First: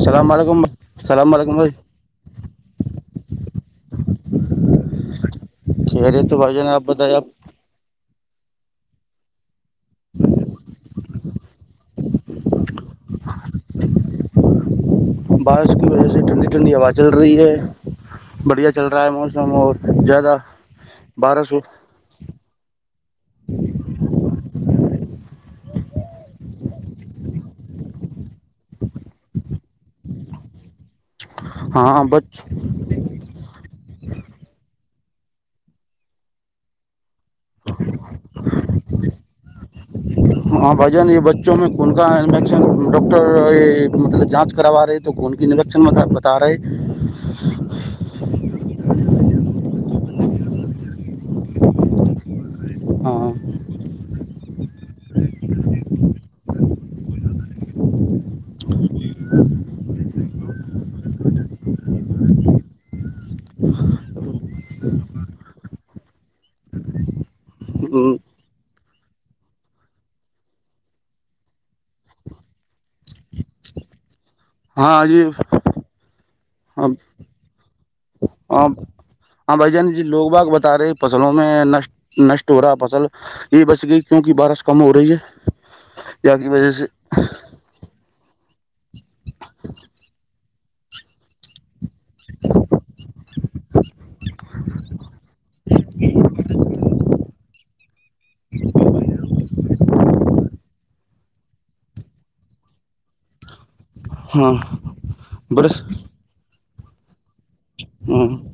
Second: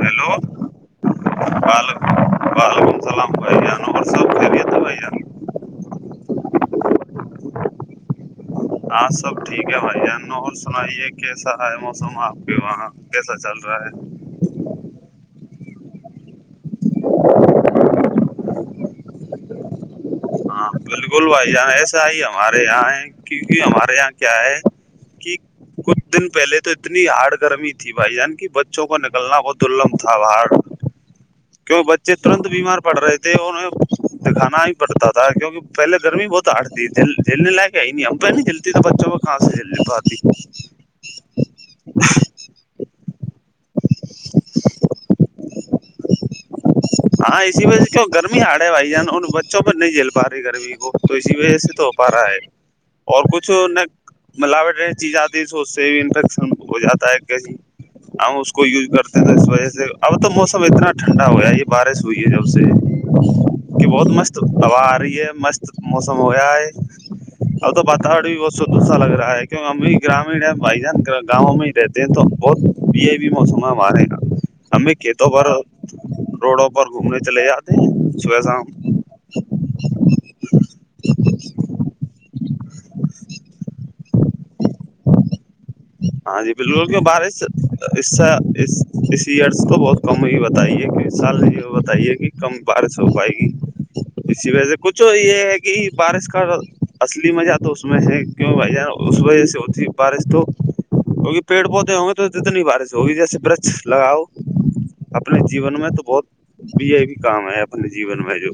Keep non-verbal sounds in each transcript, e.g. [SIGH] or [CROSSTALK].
hello علیکمھ السلام علیکم بھائی وعل وعلیکم السلام ن سبت کہہ رہے تو بھائی ج نے آپ بتائی آپ آج سب ٹھیک ہے بھان ن سنائیے کیسا ہے موسم آپ کے وہاں کیسا چل رہا ہے بارش کی وجہ سے ٹھنڈی ٹھنڈی ہوا چل رہی ہے بڑھیا چل رہا ہے موسم اور زیادہ ہاں بالکل بھائی بارش ہو جان ایسا ہی ہمارے یہاں ہے کیونکہ ہمارے یہاں کیا ہے کہ کچھ دن پہلے تو اتنی ہارڑڈ گرمی تھی بھائی جان کی بچوں کو نکلنا بہت دلمھ تھا باڑ تو کی بچے ترنت بیمار پڑ رہے تھے انہیں دکھانا ہی پڑتا تھا کیونکہ پہلے گرمی بہت آٹتی ت ج جلنے لائق آئی نہیں ابہ نہیں جلتی تو بچوں کو کہاں سے جل نہیں پاتی ہاں بھ جان یہ بچوں میں کن کاا انفیکشن ڈاکٹر مطلب جانچ کروا رہے تو کون کے نریشن مطب بتا رہے ہیں ہاں اسی وجہ سے کیوں گرمی آ رہ ہے بھائی جان ان بچوں پہ نہیں جل پا گرمی کو تو اسی وجہ سے تو ہو پا رہا ہے اور ہاں کچھ ن ملاوٹ یہ چیز آتی سوچتے بھی انفیکشن ہو جاتا ہے ایکسی ہم اس کو یوز کرتے تھے اس وجہ سے اب تو موسم اتنا ٹھنڈا ہو ہے یہ بارش ہوئی ہے جب سے کہ بہت مست ہوا آ رہی ہے مست موسم ہو گیا ہے اب تو واتاورر بھی بہت دوسرا لگ رہا ہے کی ہم بھی گرامیین ہے بھائی جان گاؤں میں کہتے ہیں تو بہت پ بھی موسم مارے گا ہمیں ہاں جی کھیتوں پر روڈوں پر گھومنے چلے جاتے ہیں صبح شام ہاں بھائی جان جی لوگ باگ بتا رہے فصلوں میں ن نشٹ ہو رہا فصل یہ بچ گئی کیونکہ بارہ س کم ہو رہی ہے یا ہاں کی جی وجہ بالکل سے کی بارش اس اسی ارس کو بہت کم ہو بتائیے کہ سال بتائیے کہ کم بارہ سو ہو پائے گی اسی وجہ سے کچھ یہ ہے کہ بارش کا اصلی مزہ تو اس میں ہے کیوں بھائی اس وجہ سے ہوتی بارش تو کیک پیڑ پودے ہ گے تو جتنی بارش ہوگیسے ک لگاؤ ہاں اپنے جیون برس میں تو بہت بھی یہ بھی کام ہے اپ جین میں جو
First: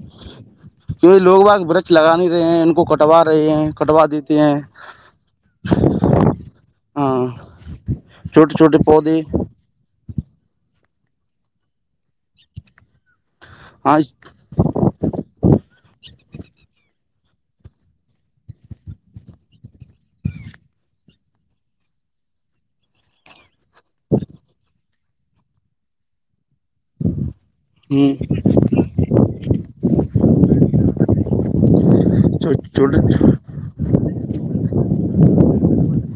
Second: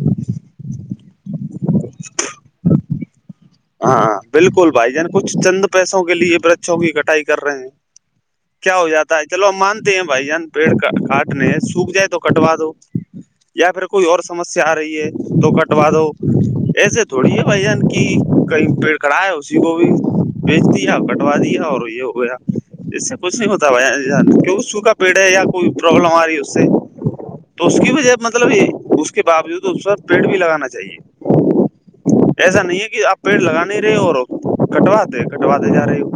کی لوگ باگ برچ لگا نہیں رہے ہیں ان کو کٹوا رہے ہیں کٹوا ہاں دیتے ہیں بالکل بھائی جان کچھ چند پیسوں کے لیے ورچوں کی کٹائی ہاں کر رہے ہیں چھوٹے کیا چھوٹے ہو جاتا پودے ہے چلو مان ہیں بھائی جان پیڑ کاٹنے سوکھ جائے تو کٹوا دو یا پھر ہاں کوئی اور سمس سے آ رہی ہے تو کٹوا دو ایسے تھوڑی ہے بھ جن کہ کئی پیڑ کراائے اسی کو بھی بیج دیا ا دیا اور یہ ہو گیا اس سے کچھ نہیں ہوتا سا پیڑ ہے یا کوئی پرابلم آ رہی ہے اس سے تو اس کی وجہ مطلب یہ اس اس کے باوجود اس پر پیڑ بھی لگانا چاہیے ایسا نہیں ہے کہ آپ چھوٹے پیڑ لگا نہیں رہے اور کٹواتے کٹواتے جا رہے ہو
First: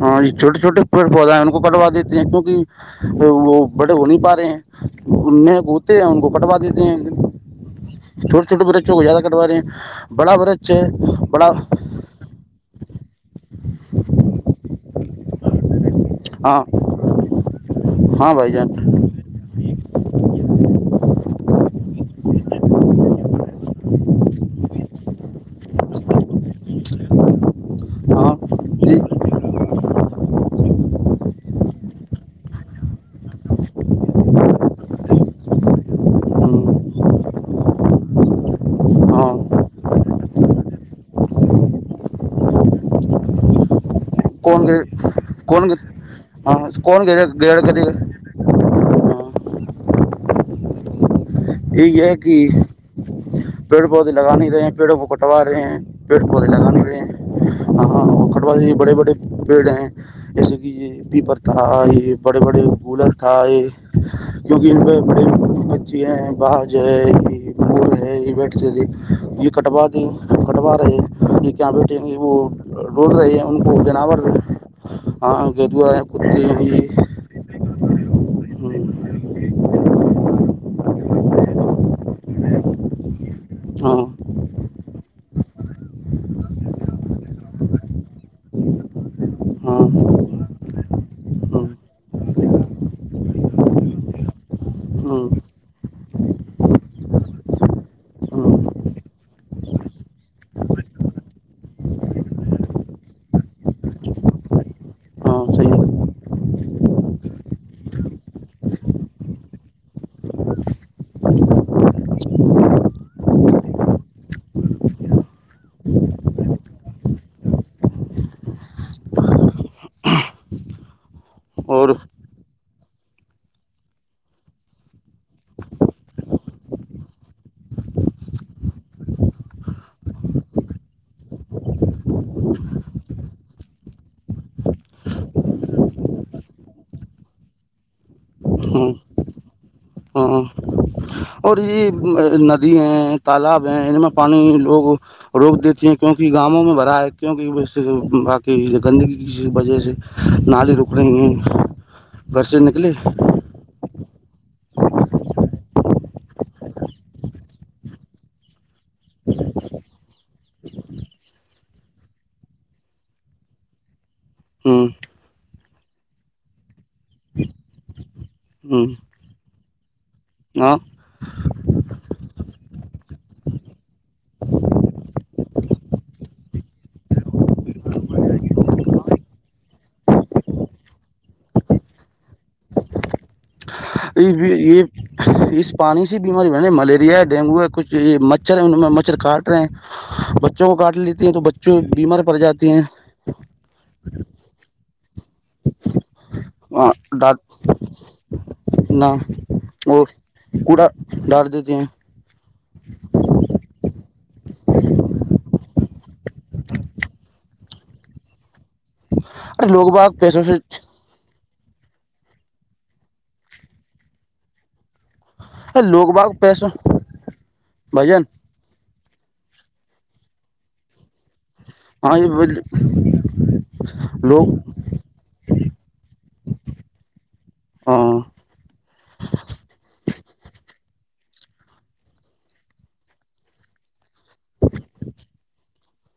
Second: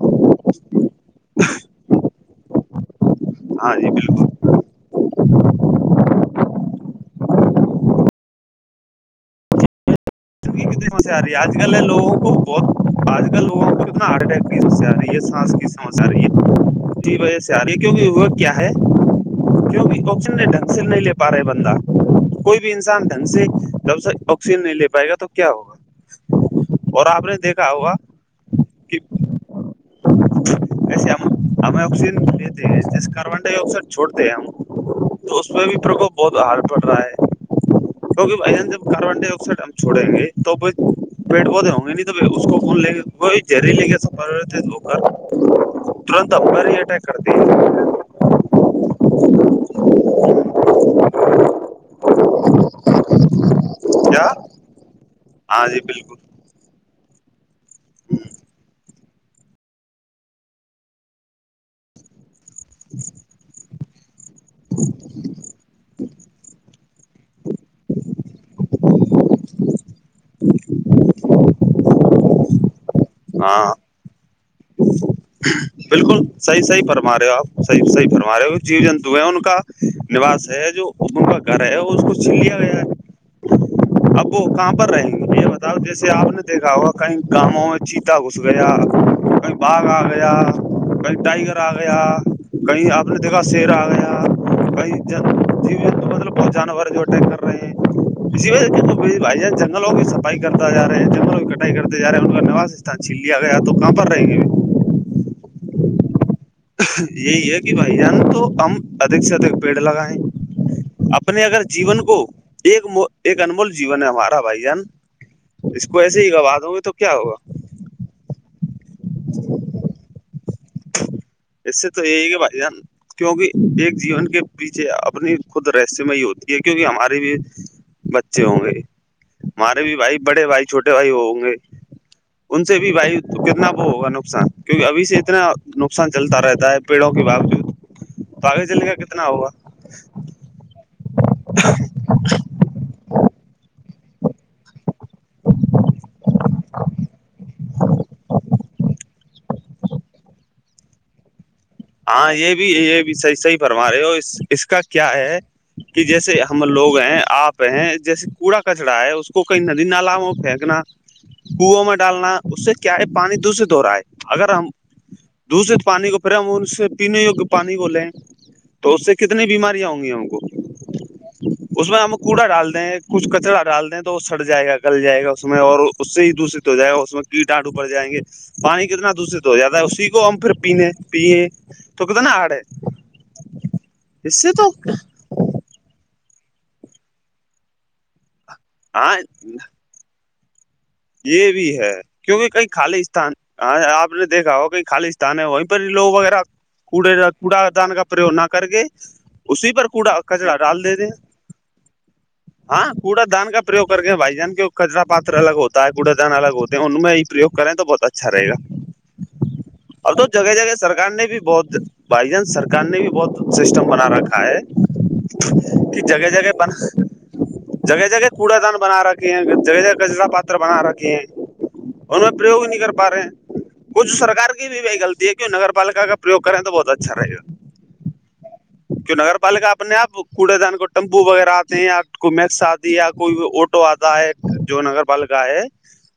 ہاں یہ چھوٹے چھوٹے پیڑ پودے ہیں ان کو کٹوا دیتے ہیں کیونکہ وہ ہاں جی بڑے ہو نہیں بالکل پا رہے ہیں ان کو ہوتے ہیں ان کو کٹوا دیتے ہیں چھوٹے چھوٹے ب بچوں کو زیادہ کٹوا رہے ہیں بڑا ک کی برچ ہے کتنی سسیا آ رہی ہے بڑا آج کل لوگوں کو تو آج کل لوگوں کو کتنا ہارٹ اٹیک کی سیا ہے یہ سانس کی سمچ ہاں رہی وجہ سے آ رہی ہے کیونکہ وہ ہاں بھائی کیا ہے جان کیونکہ آکشن ڈھنگ سے نہیں لے پا رہے بندہ کوئی بھی انسان ڈھنگ سے جب سے آکشن سے پائے گا تو کیا ہوگا اور آپ نے دیکھا ہوگا ہاں کہ جی [INAUDIBLE] سے ہمیں آکسیجن لیتے ہیں جیسے کاربن ڈائی آکسائڈ چھوڑتے ہیں ہم تو اس پہ بھی پرکوپ بہت آار پڑ رہا ہے کیکہ جب کاربن ہاں ڈائی آکسائڈ چھوڑیں گے تو پیڑ وہ دے ہوں گے نہیں تو اس کوون لیں گے بری لے گ پرتے کون ہووکر کون ترت ا ہاں ہی اٹیک کون گڑ کرتے گڑ کرے گا ہاں یہ یہ کہ پیڑ پودے کیا لگا نہیں رہے ہیں پیڑوں کو کٹوا رہے ہاں ہیں جی پیڑ بالکل پودے لگان میں کٹوا بڑے بڑے پیڑ ہیں جیسے کہ یہ پیپر تھا یہ بڑے بڑے کولر تھا یہ کیونکہ ان پہ بڑے بچے ہیں باہر جو ہے ہے ایٹ ت یہ کٹوا تھی کٹوا رہے ہیں کہ کیا بیٹے وہ ڈول رہے ہیں ان ہاں کو جانور ہاں گیدوا کتی ہوئی مارے ہو آپ صح فھرما رہے ہو جیو جنتو ہیں ان کا نوس ہے جو کا گ ہے اس کو چن لیا گیا ہاں اب وہ کہاں پر رہیں گے یہ بتاؤ جیسے آپ نے دیکھا ہوگا کہیں گاؤوں میں چیتا گھس گیا کئی ہاں باغ آ گیا کئی ٹائگر ہاں آ گیا کہیں آپ نے دیکھا شیر آ گیا بئی ج ہاں جی مطلب بہت جانور جو ٹ کر رہے ہیں اسی ہاں وجہ کی بھائی ج جن جنگلوں کی صفائی کرتا ج رہا ہے جنگلوں کی کٹائی کرتے ج رہے ہیں ان کا نواس استان چھیل لیا گیا تو کہاں پر رہیں گے ہاں صحیح یہی ہے کہ بھائی جان تو ہم ادھک سے ادھک پیڑ لگائے اپنے اگر جیون کو ایک ایک انمول جیون ہے ہمارا بھائی جان اس کو ایسے ہی گواہ ہو گی تو کیا ہوگا ج [UNINTELLIGIBLE] اور اسسے تو یہی کہ بائی جان کیوںکہ ایک جیون کے پیچھے اپنی خود رہسم ہی ہوتی ہے کیونکہ ہماراری بھی بچے ہوں گے ہمارے بھی بھائی بڑے بھائی چھوٹے بھائی ہوں گے ان سے بھی بھائی کتنا وہ ہوگا نقصان کیونکہ ابھی سے اتنا نقصان چلتا رہتا ہے پیڑوں کے باوجود تو آگے چلے ہاں گا کتنا ہوگا ہاں اور یہد ندی ہیں تالاب ہیں ان میں پانی لوگ روک دیتی ہیں کیونکہ گاؤوں میں بھرا ہے کیونکہ سے باقی گندگی کی وجہ سے نالی روپ رہ ہیں ہاں گھر یہ سے بھی نکلے یہ بھی صحیح صحیح فرما رہے ہو اس کا کیا ہے کہ جیسے ہم لوگ ہیں آپ ہیں جیسے کوڑا کچڑا ہے اس کو کہئی ندی نالا میں پھینکنا کنو میں ڈالنا اس سے کیا ہے پانی دشت ہو رہا ہے اگر ہم ہوں دشت پانی کو پھرے ہم ان سے پینے پانی کو لیں ہوں تو اس سے کتنی بیماریاں ہوں گی ہم کو ہاں [UNINTELLIGIBLE] اس میں ہم کوڑا ڈال دیں کچھ کچرا ڈال دیں تو وہ سڑٹ جائے گا کل جائے گا اس میں اور اس سے ہی دوسے ہو جائے گا اس میں کیٹاٹو پڑ جائیں گے پانی کتنا دشت ہو جاتا ہے اسی کو ہم پھر پینے پییں تو ک تو نا آڑے یہ اس پانی سی بیماری ب ملیریا ڈینگو ہے کچھ یہ مچ مچھر ہے ان میں مچھر کاٹ ہاں رہے ہیں بچوں کو کاٹ لیتے ہیں تو بچوں بیمار پڑ جاتی ہیں پاکستان [UNINTELLIGIBLE] ہاں آپ نے دیکھا ہو کہئی خالی تان وہیں پ لو وغیرہ کوڑے ڈانٹنا کوڑا دان کا پرریو نہ کر کے اسی پر اور کوڑا کچرا ڈال کوڑا دے دے ڈال دیتے ہیں ہاں کوڑا دان کا پریوگ کر کے بھائی جان کے کچرا پاتر الگ ہوتا تائے کوڑا دان الگ ہوتے ہیں ان میں یہ پریوگ کریں تو بہت اچھا رہےا ارے لوگ باغ اور تو پیسوں جگہ جگہ سے ارے سرک نے بھی بہت بائی جانس سرار نے بھی بہت سسٹم بنا رکھا ہے کہ لوگ جگہ باغ جگہ پیسوں بنا جگہ جگہ بھجن کوڑا دان بنا رہا جگہ جہ کچرا پتر بنا رکھے ہیں ہاں ان میں یہ پریوگ نہیں کر پا رہے ہیں کچھ لوگ سرار کی بھی بائی غطی ہے کہ نگر پالکا کا پریگ کریں تو بہت اچھا رہ گا ہ [UNINTELLIGIBLE] کی نگر پالکا اپنے آپ کوڑے دان کو ٹیمپو وغیرہ آتے ہیں یا کوئی مکس آتی ہے یا کوئی آٹو آتا ہے جو نگر پالکا ہے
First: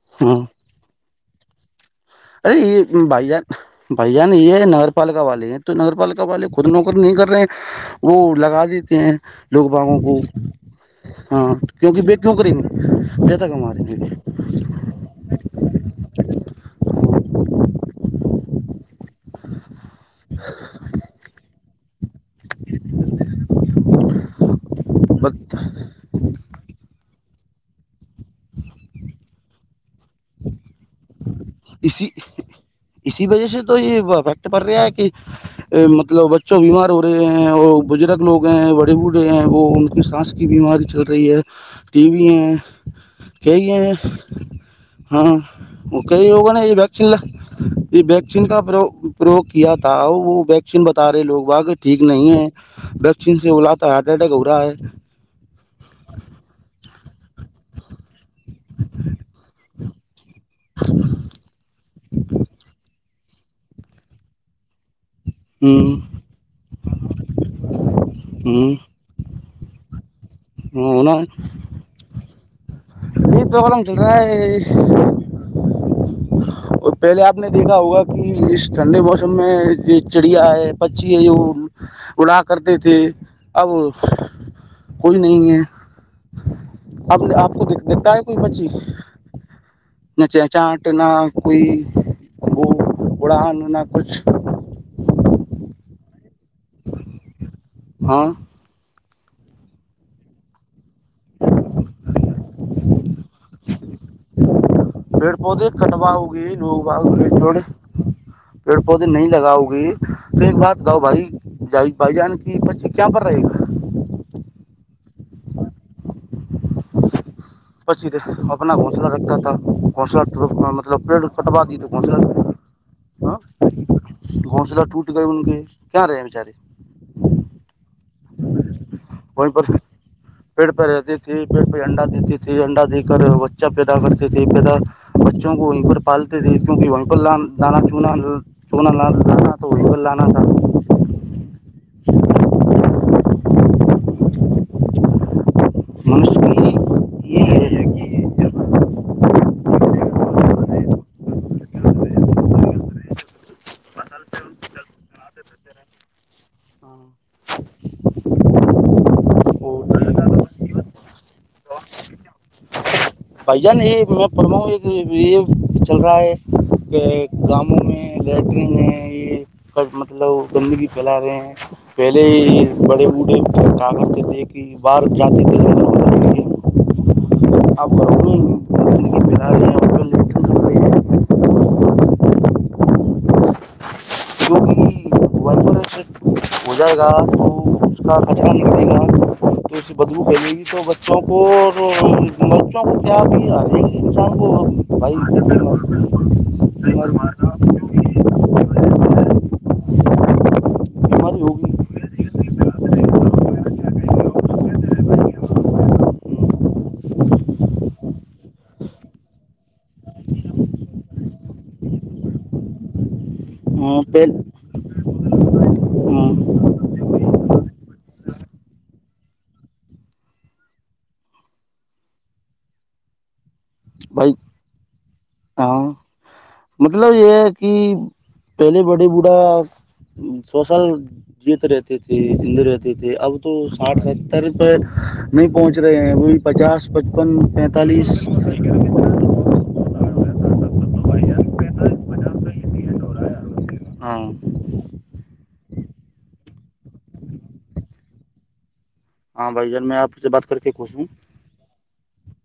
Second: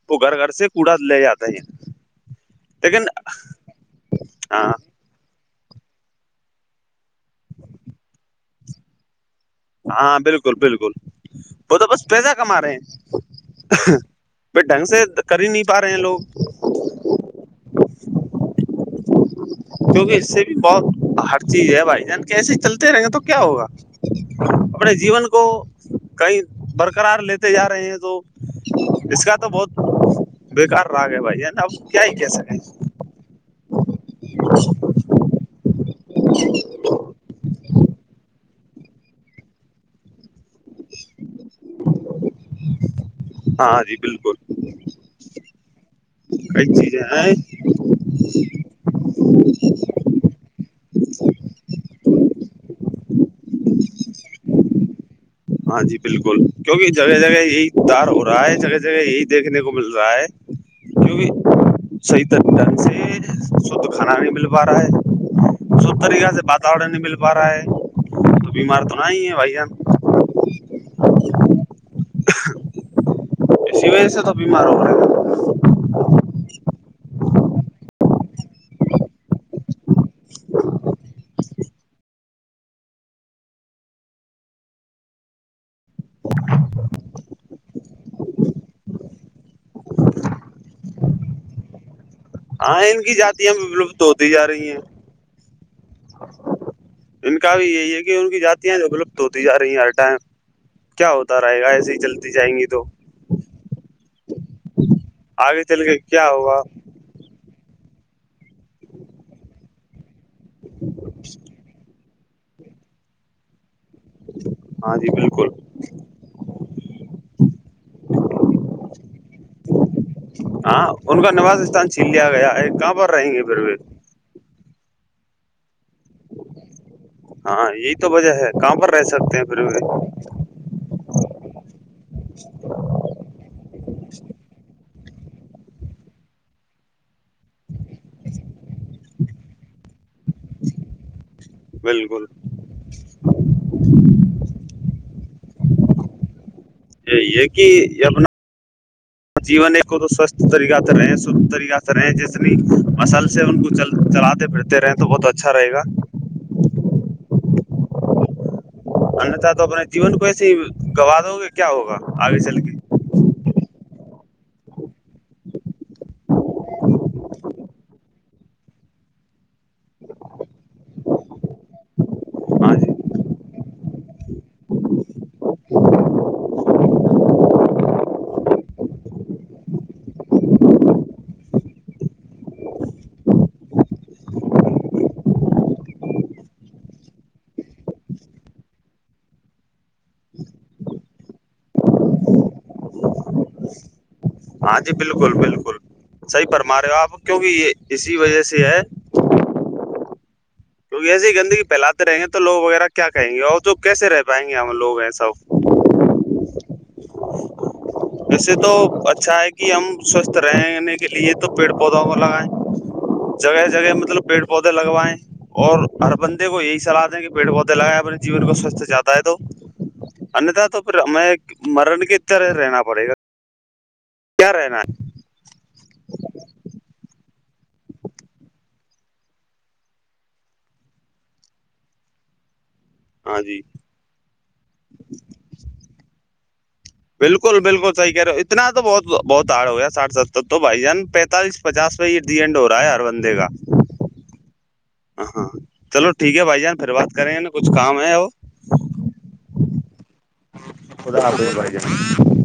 وہ ہاں گھر گھر سے کوڑا لے جاتا ہے ہیں ارے یہ لیکن بھیاان بھیاان ہاں یہ پالکا والے ہیں تو نگر پالکا والے خود نوکر نہیں کر رہے وہ لگا دیتے ہیں لوگ باگوں ہاں کو بالکل بالکل ہاں وہ تو کیونکہ بس ب پیسہ کیوں کریں کما رہے ہیں گے پتا کما رہیں پھر ڈھنگ سے کر ہی نہیں پا رہے ہیں لوگ کیونکہ اس سے بھی بہت ہر چیز ہے بھائی جان کیسے چلتے رہیں گے تو کیا ہوگا اپڑ جیون بس کو کئی برقرار لیتے جا رہے ہیں تو اس کا تو بہت بےیکار راگ ہے بھائی ہے نا اب کیا اسی ہی کہہ سکیں اسی وجہ سے تو یہ افیکٹ پڑ رہا ہے کہ مطلب بچوں بیمار ہو رہے ہیں اور بزرگ لوگ ہیں بڑے بوڑھے ہیں وہ ان کی سانس کی بیماری چل رہی ہے ٹی بھیی ہیں کئی ہاں ہیں جی بالکل ہاں لوگوں کئی نے یہ چیزیں ویکسین ل ہیں یہ ویکسین کا پریوگ کیا تھا وہ ویکسین بتا رہے لوگ واق ٹھیک نہیں ہے ویکسین سے بلااتتا ہارٹ اٹیک ہو رہا ہے ہاں جی بالکل کیونکہ جگہ جگہ یہی تار ہو رہا ہے جگہ جگہ یہی دیکھنے کو مل رہا ہے کیونکہ صحی ط ڈ سے شھ کھانا نہیں مل پا رہا ہے سب طریقہ سے واتورن نہیں مل پا رہا ہے تو بیمار تو نہ ہی ہے بھائیان ہ ا یہ پرابلم اسی چل وجہ رہا سے تو ہے بیمار ہو رہے ہیں اور پہلے آپ نے دیکھا ہوگا کہ اس ٹھنڈے موسم میں یہ چڑیا ہے پچی اڑا کرتے تھے اب کوئی نہیں ہے آب نے آپ کو د دیتا ہے کوئی پچ نہ چ چاٹ نہ کوئی وہ ہاں ان کی جاتیاں اڑان بھی نہ ولپت کچھ ہوتی جا رہی ہیں ان کا بھی یہی ہے کہ ہاں ان کی جتیاں جولپت ہوتی جا رہی ہیں ہر ٹائم کیا ہوتا رہے گا ایسے ہی چلتی جائیں گی تو بیڑ بہود آگے چل کے کنبا کیا ہوگی ہوگا نگ ڑ پیڑ پودے نہیں لگاؤ گی تو ایک بات گاؤ بھائی ج بھائی جان کی بچے کیا پر رہے گا ہاں جی بالکل پ اپنا گھونسلہ رکھتا تھا گھونسلہ ہاں مطلب پیڑ کٹوا دی تو گھونسلہ تھا اں پر رہیں گے پھر بھیھر گن س ٹور کن کے کیا رہے ہیں بچارے ہاں یہی تو وجہ ہے کہاں پر رہ سکتے ہیں وہیں پھر پر بھی پیڑ پہ رہتی تھی پیڑ پہ انڈا دیتی تھی انڈا دے کر بچہ پیدا کرتی تھی پیدا بچوں کو وہیں پر پالتے تھے کیونکہ وہیں پرانا سنا ل لا تو وہی پر لانا تھا بالکل منوس کو ہی یہ کہ یہ ج جی ایک کو تو سوستھ طریق سے رہے شھ طریق سے رہے جسنی مسل سے ان کو چل چلاتے پھرتے رہے تو بہت اچھا رہے گا ہاں انیہتا تو اپنے جیون کو ایسے ہی گوا دوؤ گے کیا ہوگا آگے چل کے بھائی جان یہ میں پڑھوا ہوں یہ یہ چل رہا ہے کاموں میں لیٹرین ہے یہ مطلب گندگی پھیلا رہے ہیں پہلے ہی ہاں جی بڑے بوڑھے کاا کرتے تھے کہ باہر جاتے تھے اپر ان ان پیرا د کیونکہ ونف الیکٹرک ہو جائے گا تو اس کا کچ کرے گا تو اس بدبو پہے گی تو بچوں کو اور بچوں کو کیا بھی آ رہے گ انسان کو ہاں جی بالکل بھائیار بیمار بالکل صحیح فرما رہے ہو آپ کیونکہ یہ اسی وجہ سے ہے کیونک ایے ہی بیماری ہوگی گندگیھیاتے رہیں گے تو لوگ وغیرہ کیا کہیں گے اور تو کیسے رہ پائیں گے ہم لوگ ہیں سب ویسے تو اچھا ہے کہ ہم سوستھ رہنے کے لیے تو پیڑ پودوں کو لگائائےیں ہ جگہ جگہ مطلب پیڑ پودے لگوائےیں اور ہر ہاں بندے کو یہی صلاح دیں کہ پیڑ پودے لگائائے اپنے جیون کو سوستھ جاتا ہے تو انتا تو پھر ہمیں مرن کی طرح رہنا پڑے گا بائی کیا رہنا ہے ہاں مطلب یہ ہے کہ پہلے بڑی بوڑھا سوشل جیت رہتی تھی ہند رہتی تھے اب ہاں تو جی ساٹھ ستتر پ نہیں پہنچ رہے ہیں وہ پچاس پچپن بالکل بالکل صحیح کہہ پینتالیسس رہے ہو اتنا تو بہت بہت ہڑ ہو گیا ساٹھ ستر تو بھائی جان پینتالس پچاس میں یہ ڈ اینڈ ہو رہا ہے ہر بندے کا ہاں ہ ہاں چلو ٹھیک ہے بھائی جان پھر بات کریں گ نا کچھ کام ہے وہ ہاں بھائی جان میں آپ سے بات کر کے خوش ہوں جاں